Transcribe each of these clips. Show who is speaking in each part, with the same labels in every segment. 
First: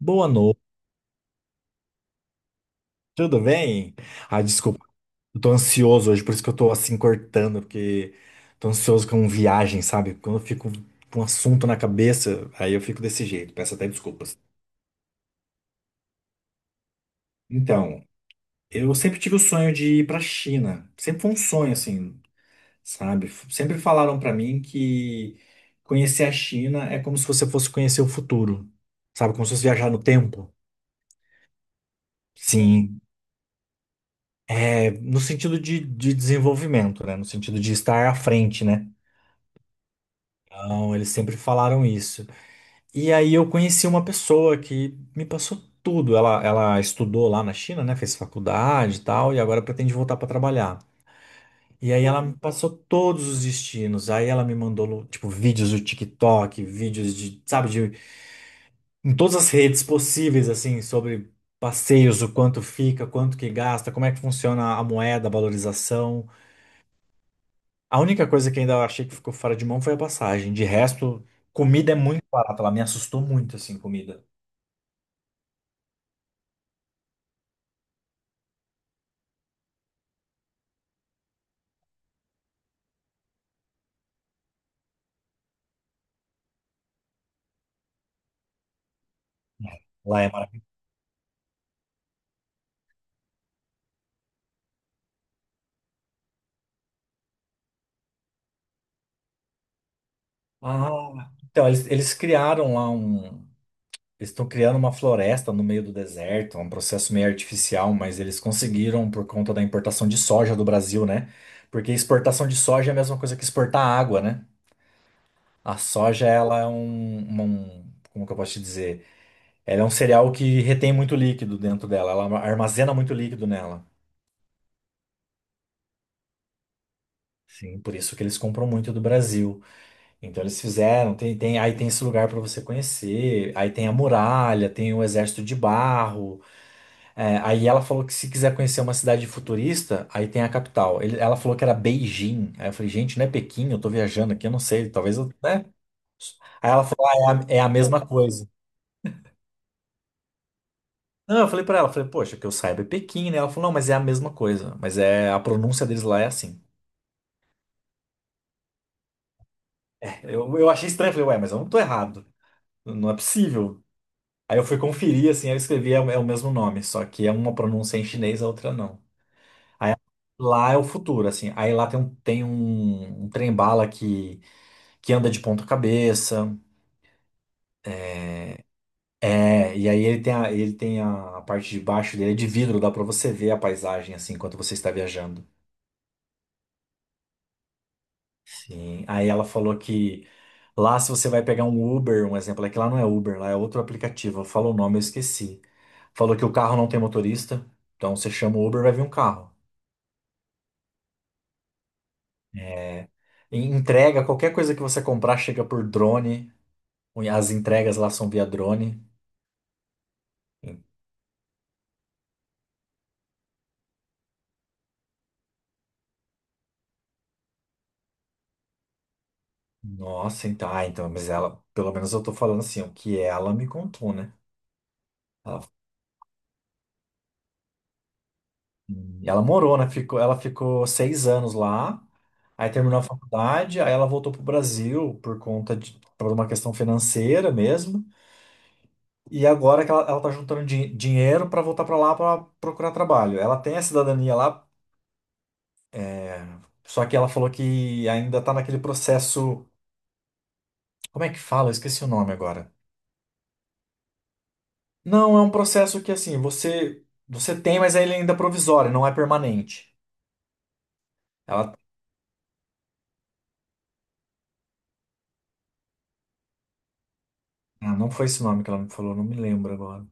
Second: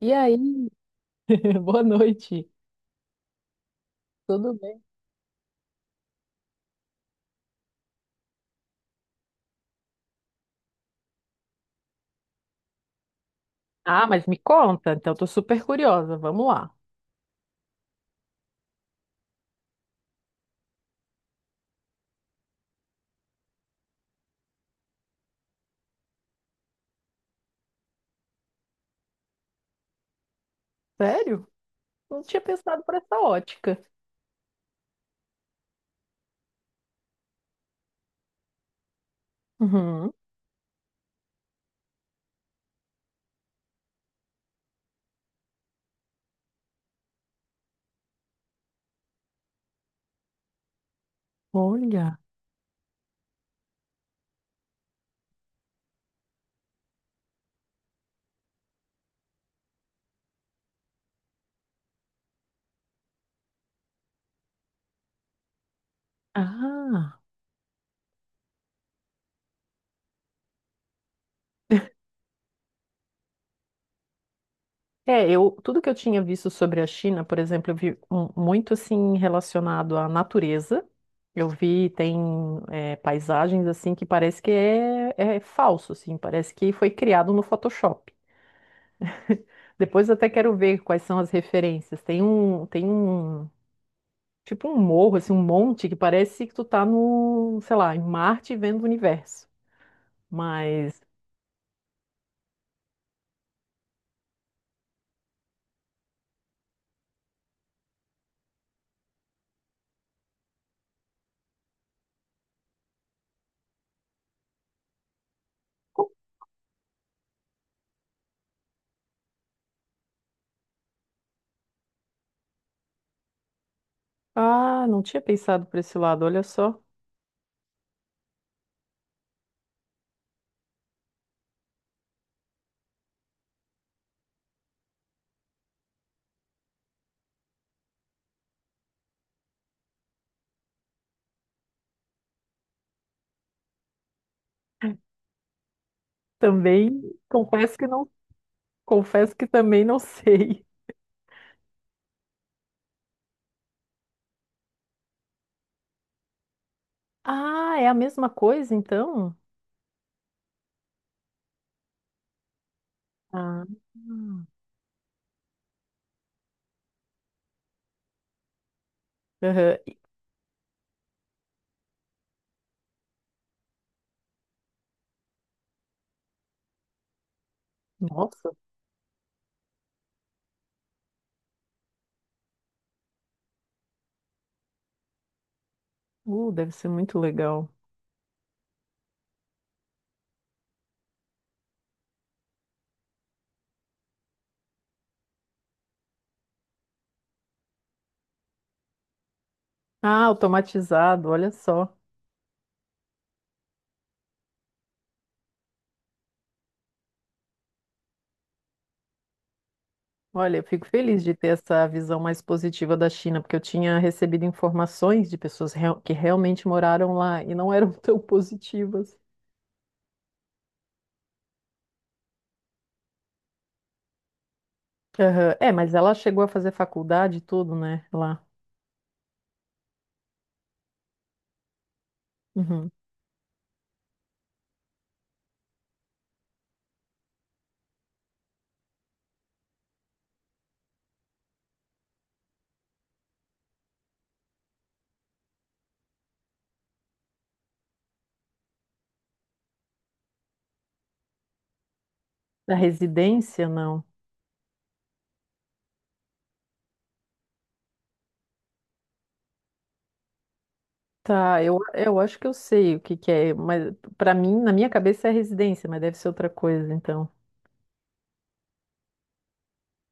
Speaker 1: E
Speaker 2: Boa noite,
Speaker 1: aí? Boa noite.
Speaker 2: tudo bem? Ah,
Speaker 1: Tudo bem?
Speaker 2: desculpa, eu tô ansioso hoje, por isso que eu tô assim cortando, porque tô ansioso com viagem, sabe? Quando eu fico com um assunto na cabeça, aí eu fico desse jeito, peço até
Speaker 1: Ah, mas me
Speaker 2: desculpas.
Speaker 1: conta, então tô super curiosa. Vamos lá.
Speaker 2: Então, eu sempre tive o sonho de ir pra China, sempre foi um sonho assim, sabe? Sempre falaram pra mim que conhecer a China é como se você fosse conhecer o futuro, sabe? Como se fosse viajar no tempo.
Speaker 1: Sério? Não tinha pensado por
Speaker 2: Sim,
Speaker 1: essa ótica.
Speaker 2: é no sentido de desenvolvimento, né? No sentido de estar à frente, né?
Speaker 1: Uhum.
Speaker 2: Não, eles sempre falaram isso. E aí eu conheci uma pessoa que me passou tudo. Ela estudou lá na China, né? Fez faculdade e tal, e agora pretende voltar para trabalhar. E aí
Speaker 1: Olha.
Speaker 2: ela me passou todos os destinos. Aí ela me mandou, tipo, vídeos do TikTok, vídeos de, sabe, de, em todas as redes possíveis, assim, sobre passeios, o quanto fica, quanto que gasta, como é que funciona a moeda, a valorização.
Speaker 1: Ah.
Speaker 2: A única coisa que ainda eu achei que ficou fora de mão foi a passagem. De resto, comida é muito barata. Ela me assustou muito, assim, comida.
Speaker 1: É, eu, tudo que eu tinha visto sobre a China, por exemplo, eu vi muito assim relacionado à natureza. Eu vi, tem paisagens assim que parece que é falso, assim, parece que foi criado no Photoshop. Depois eu
Speaker 2: Lá
Speaker 1: até
Speaker 2: é
Speaker 1: quero
Speaker 2: maravilhoso.
Speaker 1: ver quais são as referências. Tem um Tipo um morro, assim, um monte que parece que tu tá no, sei lá, em Marte vendo o universo. Mas,
Speaker 2: Ah, então, eles criaram lá um. Eles estão criando uma floresta no meio do deserto, um processo meio artificial, mas eles conseguiram por conta da importação de soja do Brasil, né? Porque exportação de soja é a mesma coisa que exportar água, né? A soja, ela é como que eu posso te dizer? Ela é um cereal que retém muito líquido dentro dela, ela armazena muito líquido nela.
Speaker 1: ah, não tinha pensado por esse lado, olha só.
Speaker 2: Sim, por isso que eles compram muito do Brasil. Então eles fizeram, aí tem esse lugar para você conhecer, aí tem a muralha, tem o exército de barro. É, aí ela falou que se quiser conhecer uma cidade futurista, aí tem a capital. Ela falou que era Beijing. Aí eu falei, gente, não é Pequim, eu tô viajando aqui, eu não sei, talvez eu, né? Aí ela
Speaker 1: Também
Speaker 2: falou, ah, é a
Speaker 1: confesso que
Speaker 2: mesma
Speaker 1: não,
Speaker 2: coisa.
Speaker 1: confesso que também não sei.
Speaker 2: Não, eu falei para ela, eu falei, poxa, que eu saiba é Pequim, né? Ela falou, não, mas é a mesma coisa, mas é a pronúncia deles lá é assim.
Speaker 1: Ah, é a mesma coisa então?
Speaker 2: Eu achei estranho, falei, ué, mas eu não tô errado, não é
Speaker 1: Ah,
Speaker 2: possível.
Speaker 1: hum.
Speaker 2: Aí eu fui conferir, assim, eu escrevi é o mesmo nome, só que é uma pronúncia em chinês, a outra não.
Speaker 1: Aham.
Speaker 2: Lá é o futuro, assim. Aí lá um trem-bala que, anda de ponta cabeça.
Speaker 1: Nossa,
Speaker 2: É, e aí a parte de baixo dele é de vidro, dá pra você ver a paisagem, assim, enquanto você está viajando.
Speaker 1: deve ser muito legal.
Speaker 2: Sim. Aí ela falou que lá se você vai pegar um Uber, um exemplo, é que lá não é Uber, lá é outro aplicativo. Falou o nome, eu esqueci. Falou que o carro não tem motorista, então você chama o Uber, vai vir um carro.
Speaker 1: Ah, automatizado, olha só.
Speaker 2: Entrega, qualquer coisa que você comprar chega por drone. As entregas lá são via drone.
Speaker 1: Olha, eu fico feliz de ter essa visão mais positiva da China, porque eu tinha recebido informações de pessoas que realmente moraram lá e não eram tão positivas.
Speaker 2: Nossa, então, ah, então, mas ela, pelo menos eu tô falando assim, o que ela me contou, né?
Speaker 1: Aham.
Speaker 2: Ela,
Speaker 1: É, mas ela chegou a fazer faculdade e tudo, né? Lá.
Speaker 2: ela morou, né? Ela ficou 6 anos lá, aí
Speaker 1: Uhum.
Speaker 2: terminou a faculdade, aí ela voltou pro Brasil por conta de, por uma questão financeira mesmo. E agora que ela tá juntando dinheiro pra voltar pra lá pra procurar trabalho. Ela tem a cidadania lá, só que ela falou que ainda tá naquele processo. Como é que fala? Eu esqueci o nome agora.
Speaker 1: Da residência, não.
Speaker 2: Não, é um processo que assim, você tem, mas ele ainda é provisório, não é permanente.
Speaker 1: Tá,
Speaker 2: Ela
Speaker 1: eu, acho que eu sei o que que é, mas para mim, na minha cabeça é residência, mas deve ser outra coisa, então.
Speaker 2: ah, não foi esse nome que ela me falou, não me lembro agora.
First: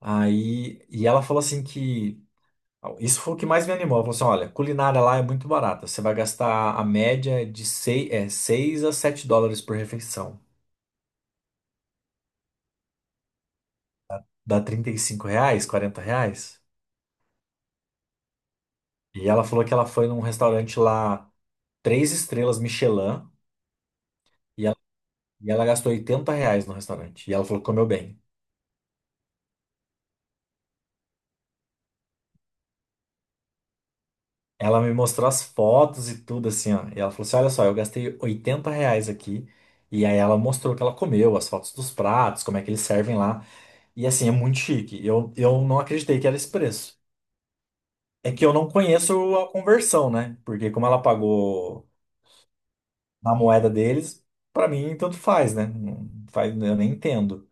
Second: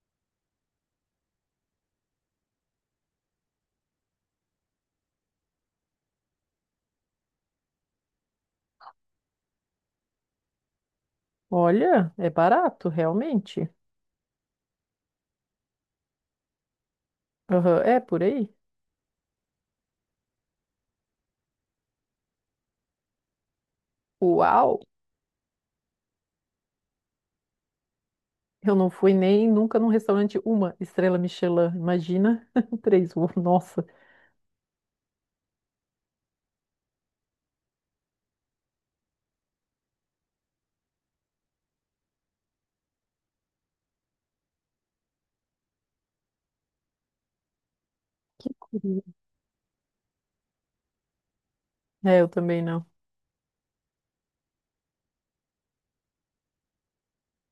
Speaker 2: Aí, e ela falou assim que isso foi o que mais me animou. Ela falou assim, olha, culinária lá é muito barata. Você vai gastar a média de 6, é, 6 a 7 dólares por refeição.
Speaker 1: Olha, é barato, realmente.
Speaker 2: Dá 35 reais, 40 reais.
Speaker 1: Aham. É por aí?
Speaker 2: E ela falou que ela foi num restaurante lá, 3 estrelas Michelin, e ela,
Speaker 1: Uau!
Speaker 2: e ela gastou 80 reais no restaurante. E ela falou que comeu bem.
Speaker 1: Eu não fui nem nunca num restaurante uma estrela Michelin, imagina três, uou, nossa.
Speaker 2: Ela me mostrou as fotos e tudo assim, ó. E ela falou assim: Olha só, eu gastei 80 reais aqui. E aí ela mostrou o que ela comeu, as fotos dos pratos, como é que eles servem lá. E assim, é muito chique. Eu não acreditei que era esse preço. É que
Speaker 1: Que
Speaker 2: eu não
Speaker 1: curioso.
Speaker 2: conheço a conversão, né? Porque como ela pagou
Speaker 1: É, eu também não.
Speaker 2: na moeda deles, pra mim tanto faz, né? Não faz, eu nem entendo.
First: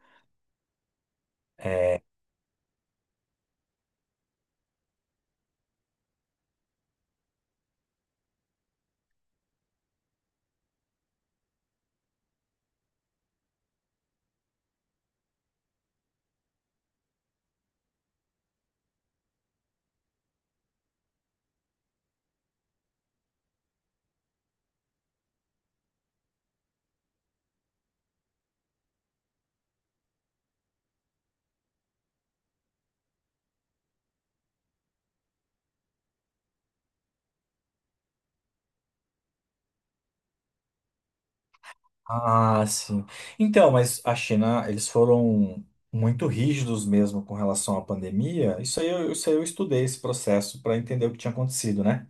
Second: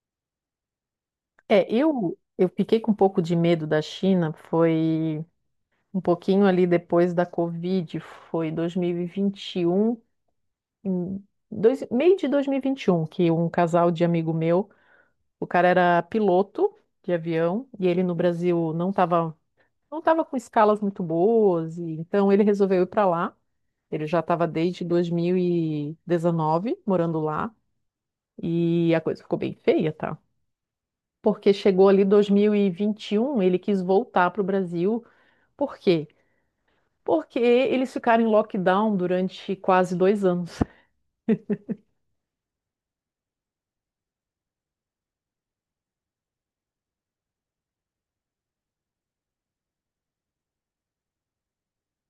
Speaker 1: É, eu fiquei com um pouco de medo da China, foi um pouquinho ali depois da Covid, foi 2021, em meio de 2021, que um casal de amigo meu, o cara era piloto de avião e ele no Brasil não estava com escalas muito boas, e então ele resolveu ir para lá. Ele já estava desde 2019 morando lá e a coisa ficou bem feia, tá? Porque chegou ali 2021, ele quis voltar para o Brasil. Por quê? Porque eles ficaram em lockdown durante quase 2 anos.
Speaker 2: Ah, sim. Então, mas a China, eles foram muito rígidos mesmo com relação à pandemia. Isso aí eu estudei esse processo para entender o que tinha acontecido, né?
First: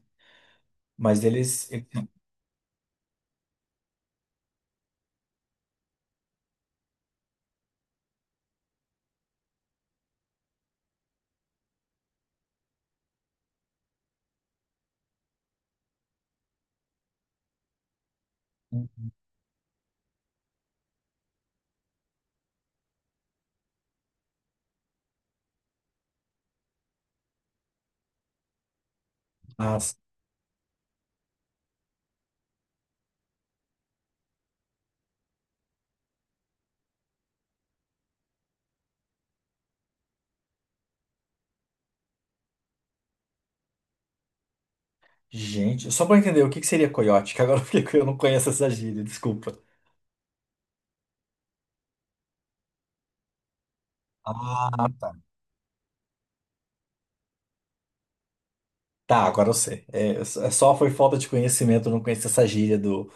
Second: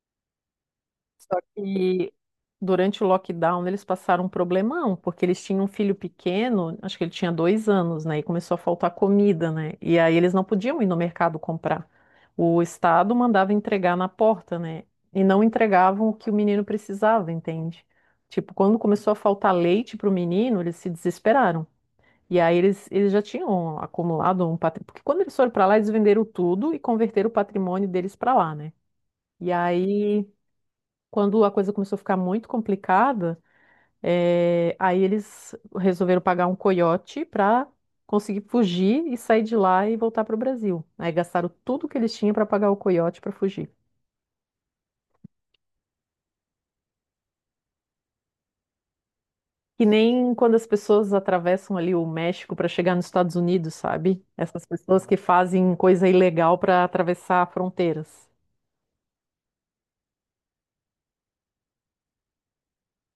Speaker 2: Mas
Speaker 1: Só que durante o lockdown eles passaram um problemão, porque eles tinham um filho pequeno, acho que ele tinha 2 anos, né? E começou a faltar comida, né? E aí eles não podiam ir no mercado comprar. O estado mandava entregar na porta, né? E não entregavam o que o menino precisava, entende? Tipo, quando começou a faltar leite para o menino, eles se desesperaram. E aí eles já tinham acumulado um patrimônio. Porque quando eles foram para lá, eles venderam tudo e converteram o patrimônio deles para lá, né? E
Speaker 2: Ah,
Speaker 1: aí quando a coisa começou a ficar muito complicada, aí eles resolveram pagar um coiote para conseguir fugir e sair de lá e voltar para o Brasil. Aí gastaram tudo que eles tinham para pagar o coiote para fugir.
Speaker 2: gente, só para entender o que que seria coiote, que agora eu não conheço essa gíria, desculpa.
Speaker 1: Que nem quando as pessoas atravessam ali o México para chegar nos Estados Unidos, sabe? Essas
Speaker 2: Ah,
Speaker 1: pessoas
Speaker 2: tá.
Speaker 1: que fazem coisa ilegal para atravessar fronteiras.
Speaker 2: Tá, agora eu sei. É, só foi falta de conhecimento, eu não conhecia essa gíria do,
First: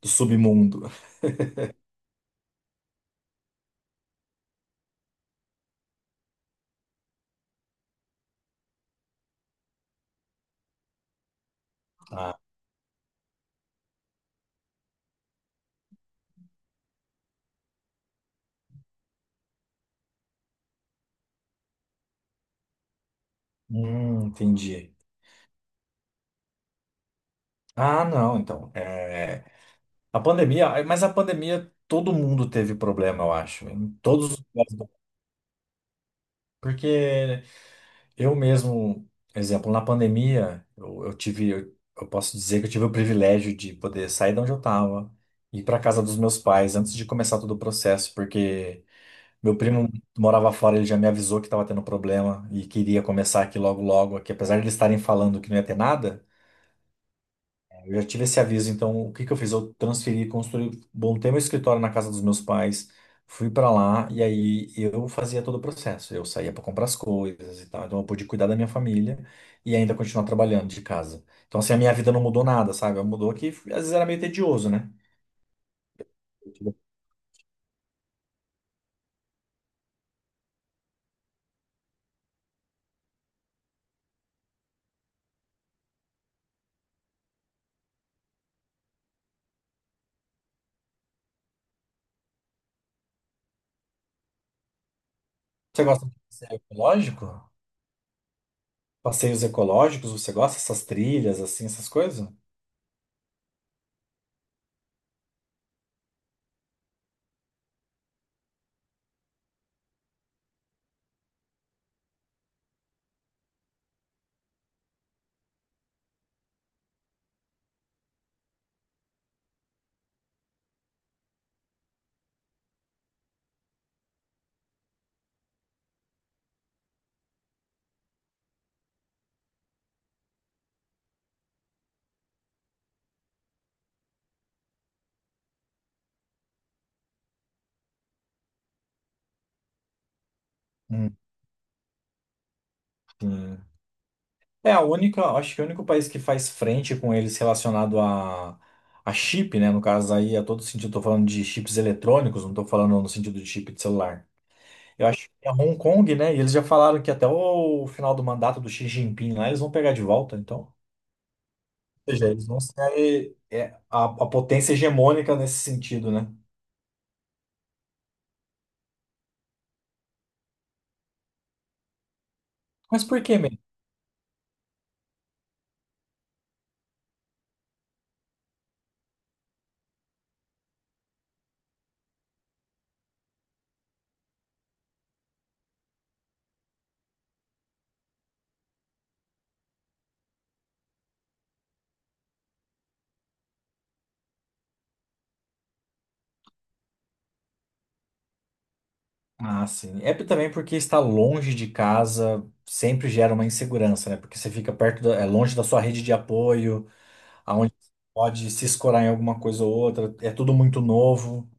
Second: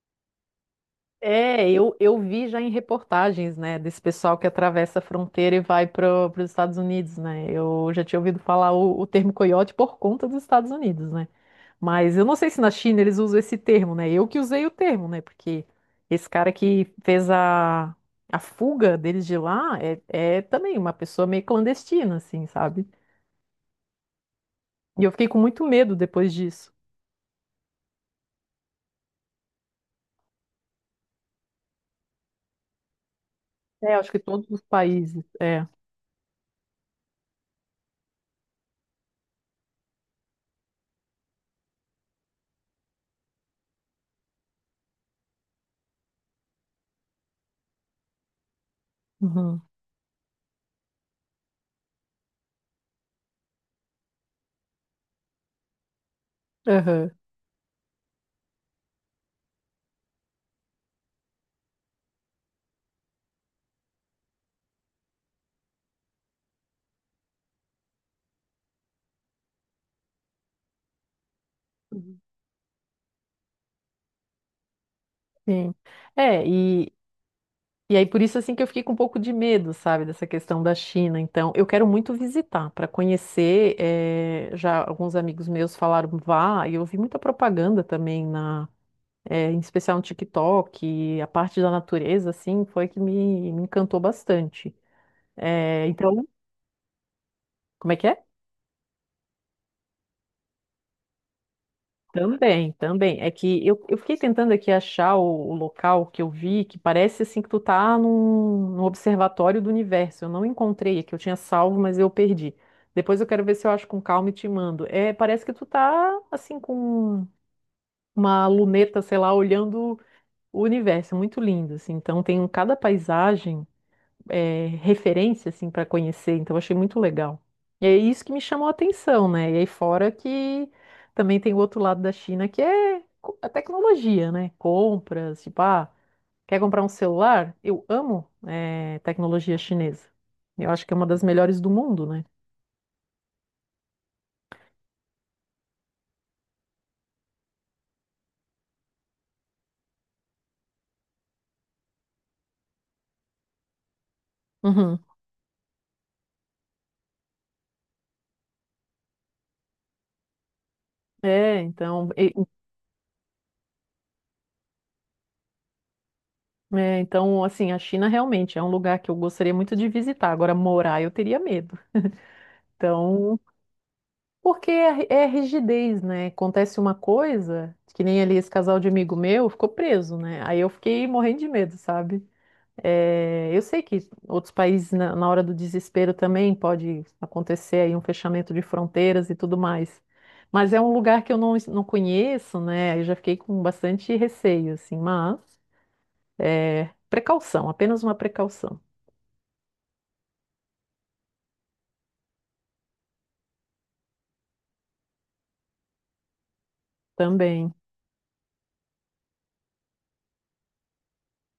Speaker 2: submundo.
Speaker 1: É, eu, vi já em reportagens, né, desse pessoal que atravessa a fronteira e vai para os Estados Unidos, né? Eu já tinha ouvido falar o termo coiote por conta dos Estados Unidos, né? Mas eu não
Speaker 2: Tá.
Speaker 1: sei se na China eles usam esse termo, né? Eu que usei o termo, né? Porque esse cara que fez a fuga deles de lá é também uma pessoa meio clandestina, assim, sabe?
Speaker 2: Entendi.
Speaker 1: E eu fiquei com muito medo depois disso.
Speaker 2: Ah, não, então. A pandemia, mas a pandemia todo mundo teve problema, eu acho, em
Speaker 1: É, acho que
Speaker 2: todos os
Speaker 1: todos os
Speaker 2: lugares do-
Speaker 1: países, é.
Speaker 2: Porque eu mesmo, exemplo, na pandemia, eu tive, eu posso dizer que eu tive o privilégio de poder sair de onde eu estava, ir para casa dos meus pais antes de começar todo o processo, porque meu
Speaker 1: Uhum.
Speaker 2: primo morava fora, ele já me avisou que estava tendo problema e queria começar aqui logo logo, aqui, apesar de eles estarem falando que não ia ter nada.
Speaker 1: Aham.
Speaker 2: Eu já tive esse aviso, então o que que eu fiz? Eu transferi, construí, montei meu escritório na casa dos meus pais, fui pra lá e aí eu fazia todo o processo. Eu saía pra comprar as coisas e tal, então eu pude cuidar da minha família e ainda continuar trabalhando de casa. Então assim, a minha vida não mudou nada, sabe? Mudou que às vezes era meio tedioso, né?
Speaker 1: Sim. É, e aí, por isso, assim, que eu fiquei com um pouco de medo, sabe, dessa questão da China. Então, eu quero muito visitar, para conhecer. Já alguns amigos meus falaram, vá, e eu vi muita propaganda também, em especial no TikTok, e a parte da natureza, assim, foi que me encantou bastante.
Speaker 2: Você gosta de
Speaker 1: Então,
Speaker 2: passeio ecológico?
Speaker 1: como é que é?
Speaker 2: Passeios ecológicos, você gosta dessas trilhas, assim, essas coisas?
Speaker 1: Também, também. É que eu, fiquei tentando aqui achar o local que eu vi, que parece assim que tu tá num observatório do universo. Eu não encontrei aqui, eu tinha salvo, mas eu perdi. Depois eu quero ver se eu acho com calma e te mando. É, parece que tu tá assim com uma luneta, sei lá, olhando o universo. É muito lindo, assim. Então tem cada paisagem referência assim para conhecer, então eu achei muito legal. E é isso que me chamou a atenção, né? E aí fora que também tem o outro lado da China que é a tecnologia, né? Compras, tipo, ah, quer comprar um celular? Eu amo tecnologia chinesa. Eu acho que é uma
Speaker 2: Hum,
Speaker 1: das melhores do mundo, né?
Speaker 2: sim. É a única, acho que o único país que faz frente com eles relacionado a chip, né? No caso aí, a todo sentido, estou falando de chips eletrônicos, não estou falando no sentido de chip de celular.
Speaker 1: Uhum.
Speaker 2: Eu acho que é Hong Kong, né? E eles já falaram que até o final do mandato do Xi Jinping lá, eles vão pegar de volta, então.
Speaker 1: É, então,
Speaker 2: Ou seja, eles vão ser a potência hegemônica nesse sentido, né?
Speaker 1: assim, a China realmente é um lugar que eu gostaria muito de visitar. Agora, morar, eu teria medo.
Speaker 2: Mas por que
Speaker 1: Então,
Speaker 2: mesmo?
Speaker 1: porque é rigidez, né? Acontece uma coisa, que nem ali esse casal de amigo meu ficou preso, né? Aí eu fiquei morrendo de medo, sabe? É, eu sei que outros países, na hora do desespero, também pode acontecer aí um fechamento de fronteiras e tudo mais. Mas é um lugar que eu não, não conheço, né? Aí eu já fiquei com bastante receio, assim, mas precaução, apenas uma precaução
Speaker 2: Ah, sim. Também porque estar longe de casa sempre gera uma insegurança, né? Porque você fica perto da, é longe da sua rede de apoio.
Speaker 1: também.
Speaker 2: Aonde pode se escorar em alguma coisa ou outra, é tudo muito novo.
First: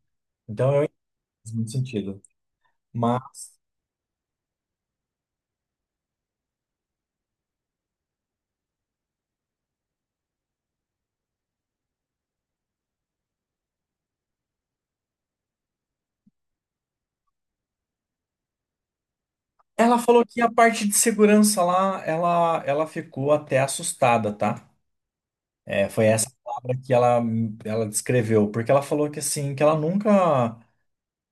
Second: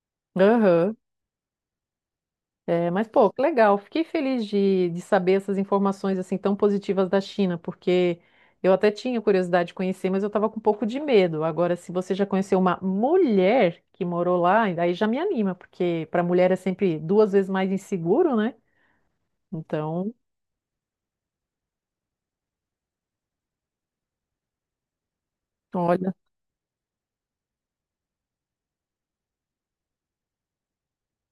Speaker 2: Então eu
Speaker 1: Aham.
Speaker 2: entendo muito sentido.
Speaker 1: É, mas, pô,
Speaker 2: Mas
Speaker 1: que legal. Fiquei feliz de saber essas informações assim tão positivas da China, porque eu até tinha curiosidade de conhecer, mas eu estava com um pouco de medo. Agora, se você já conheceu uma mulher que morou lá, aí já me anima, porque para mulher é sempre duas vezes mais inseguro, né?
Speaker 2: ela
Speaker 1: Então,
Speaker 2: falou que a parte de segurança lá, ela ficou até assustada, tá? É, foi
Speaker 1: olha.
Speaker 2: essa palavra que ela descreveu, porque ela falou que assim, que ela nunca,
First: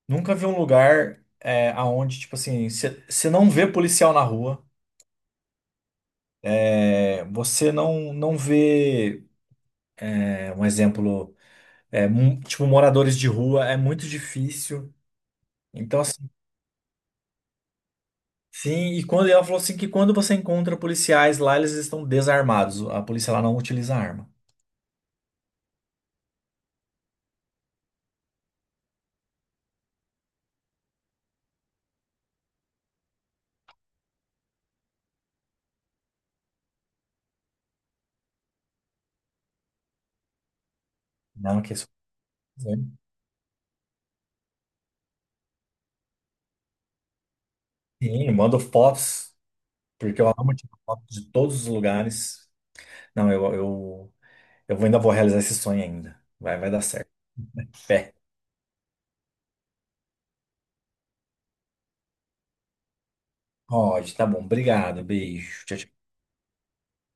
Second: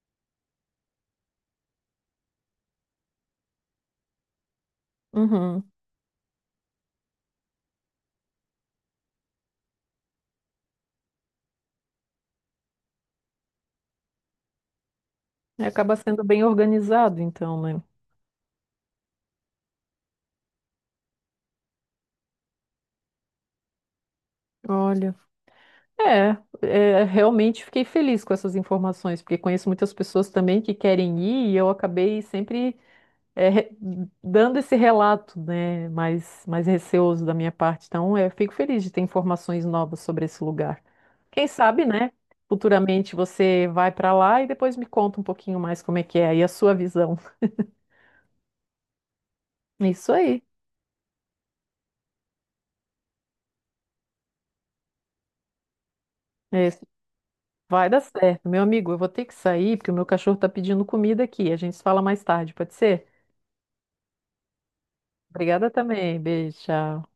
Speaker 2: nunca viu um lugar aonde, tipo assim, você não vê policial na rua,
Speaker 1: Uhum.
Speaker 2: você não vê, um exemplo, tipo, moradores de rua, é muito difícil.
Speaker 1: É, acaba
Speaker 2: Então,
Speaker 1: sendo
Speaker 2: assim,
Speaker 1: bem organizado, então, né?
Speaker 2: sim, e quando ela falou assim que quando você encontra policiais lá, eles estão desarmados. A polícia lá não utiliza arma.
Speaker 1: Olha. Realmente fiquei feliz com essas informações, porque conheço muitas pessoas também que querem ir e eu acabei sempre é, re- dando esse relato, né, mais, receoso da minha parte. Então, eu fico feliz de ter informações novas sobre esse lugar. Quem
Speaker 2: Não, que
Speaker 1: sabe,
Speaker 2: isso.
Speaker 1: né? Futuramente você vai para lá e depois me conta um pouquinho mais como é que é e a sua visão.
Speaker 2: Sim, eu mando fotos,
Speaker 1: Isso
Speaker 2: porque eu
Speaker 1: aí.
Speaker 2: amo tirar fotos de todos os lugares. Não, ainda vou realizar esse sonho ainda. Vai,
Speaker 1: É
Speaker 2: vai dar
Speaker 1: isso.
Speaker 2: certo.
Speaker 1: Vai dar
Speaker 2: Fé.
Speaker 1: certo. Meu amigo, eu vou ter que sair porque o meu cachorro está pedindo comida aqui. A gente se fala mais tarde, pode ser?
Speaker 2: Pode, tá bom. Obrigado. Beijo.
Speaker 1: Obrigada
Speaker 2: Tchau, tchau.
Speaker 1: também. Beijo, tchau.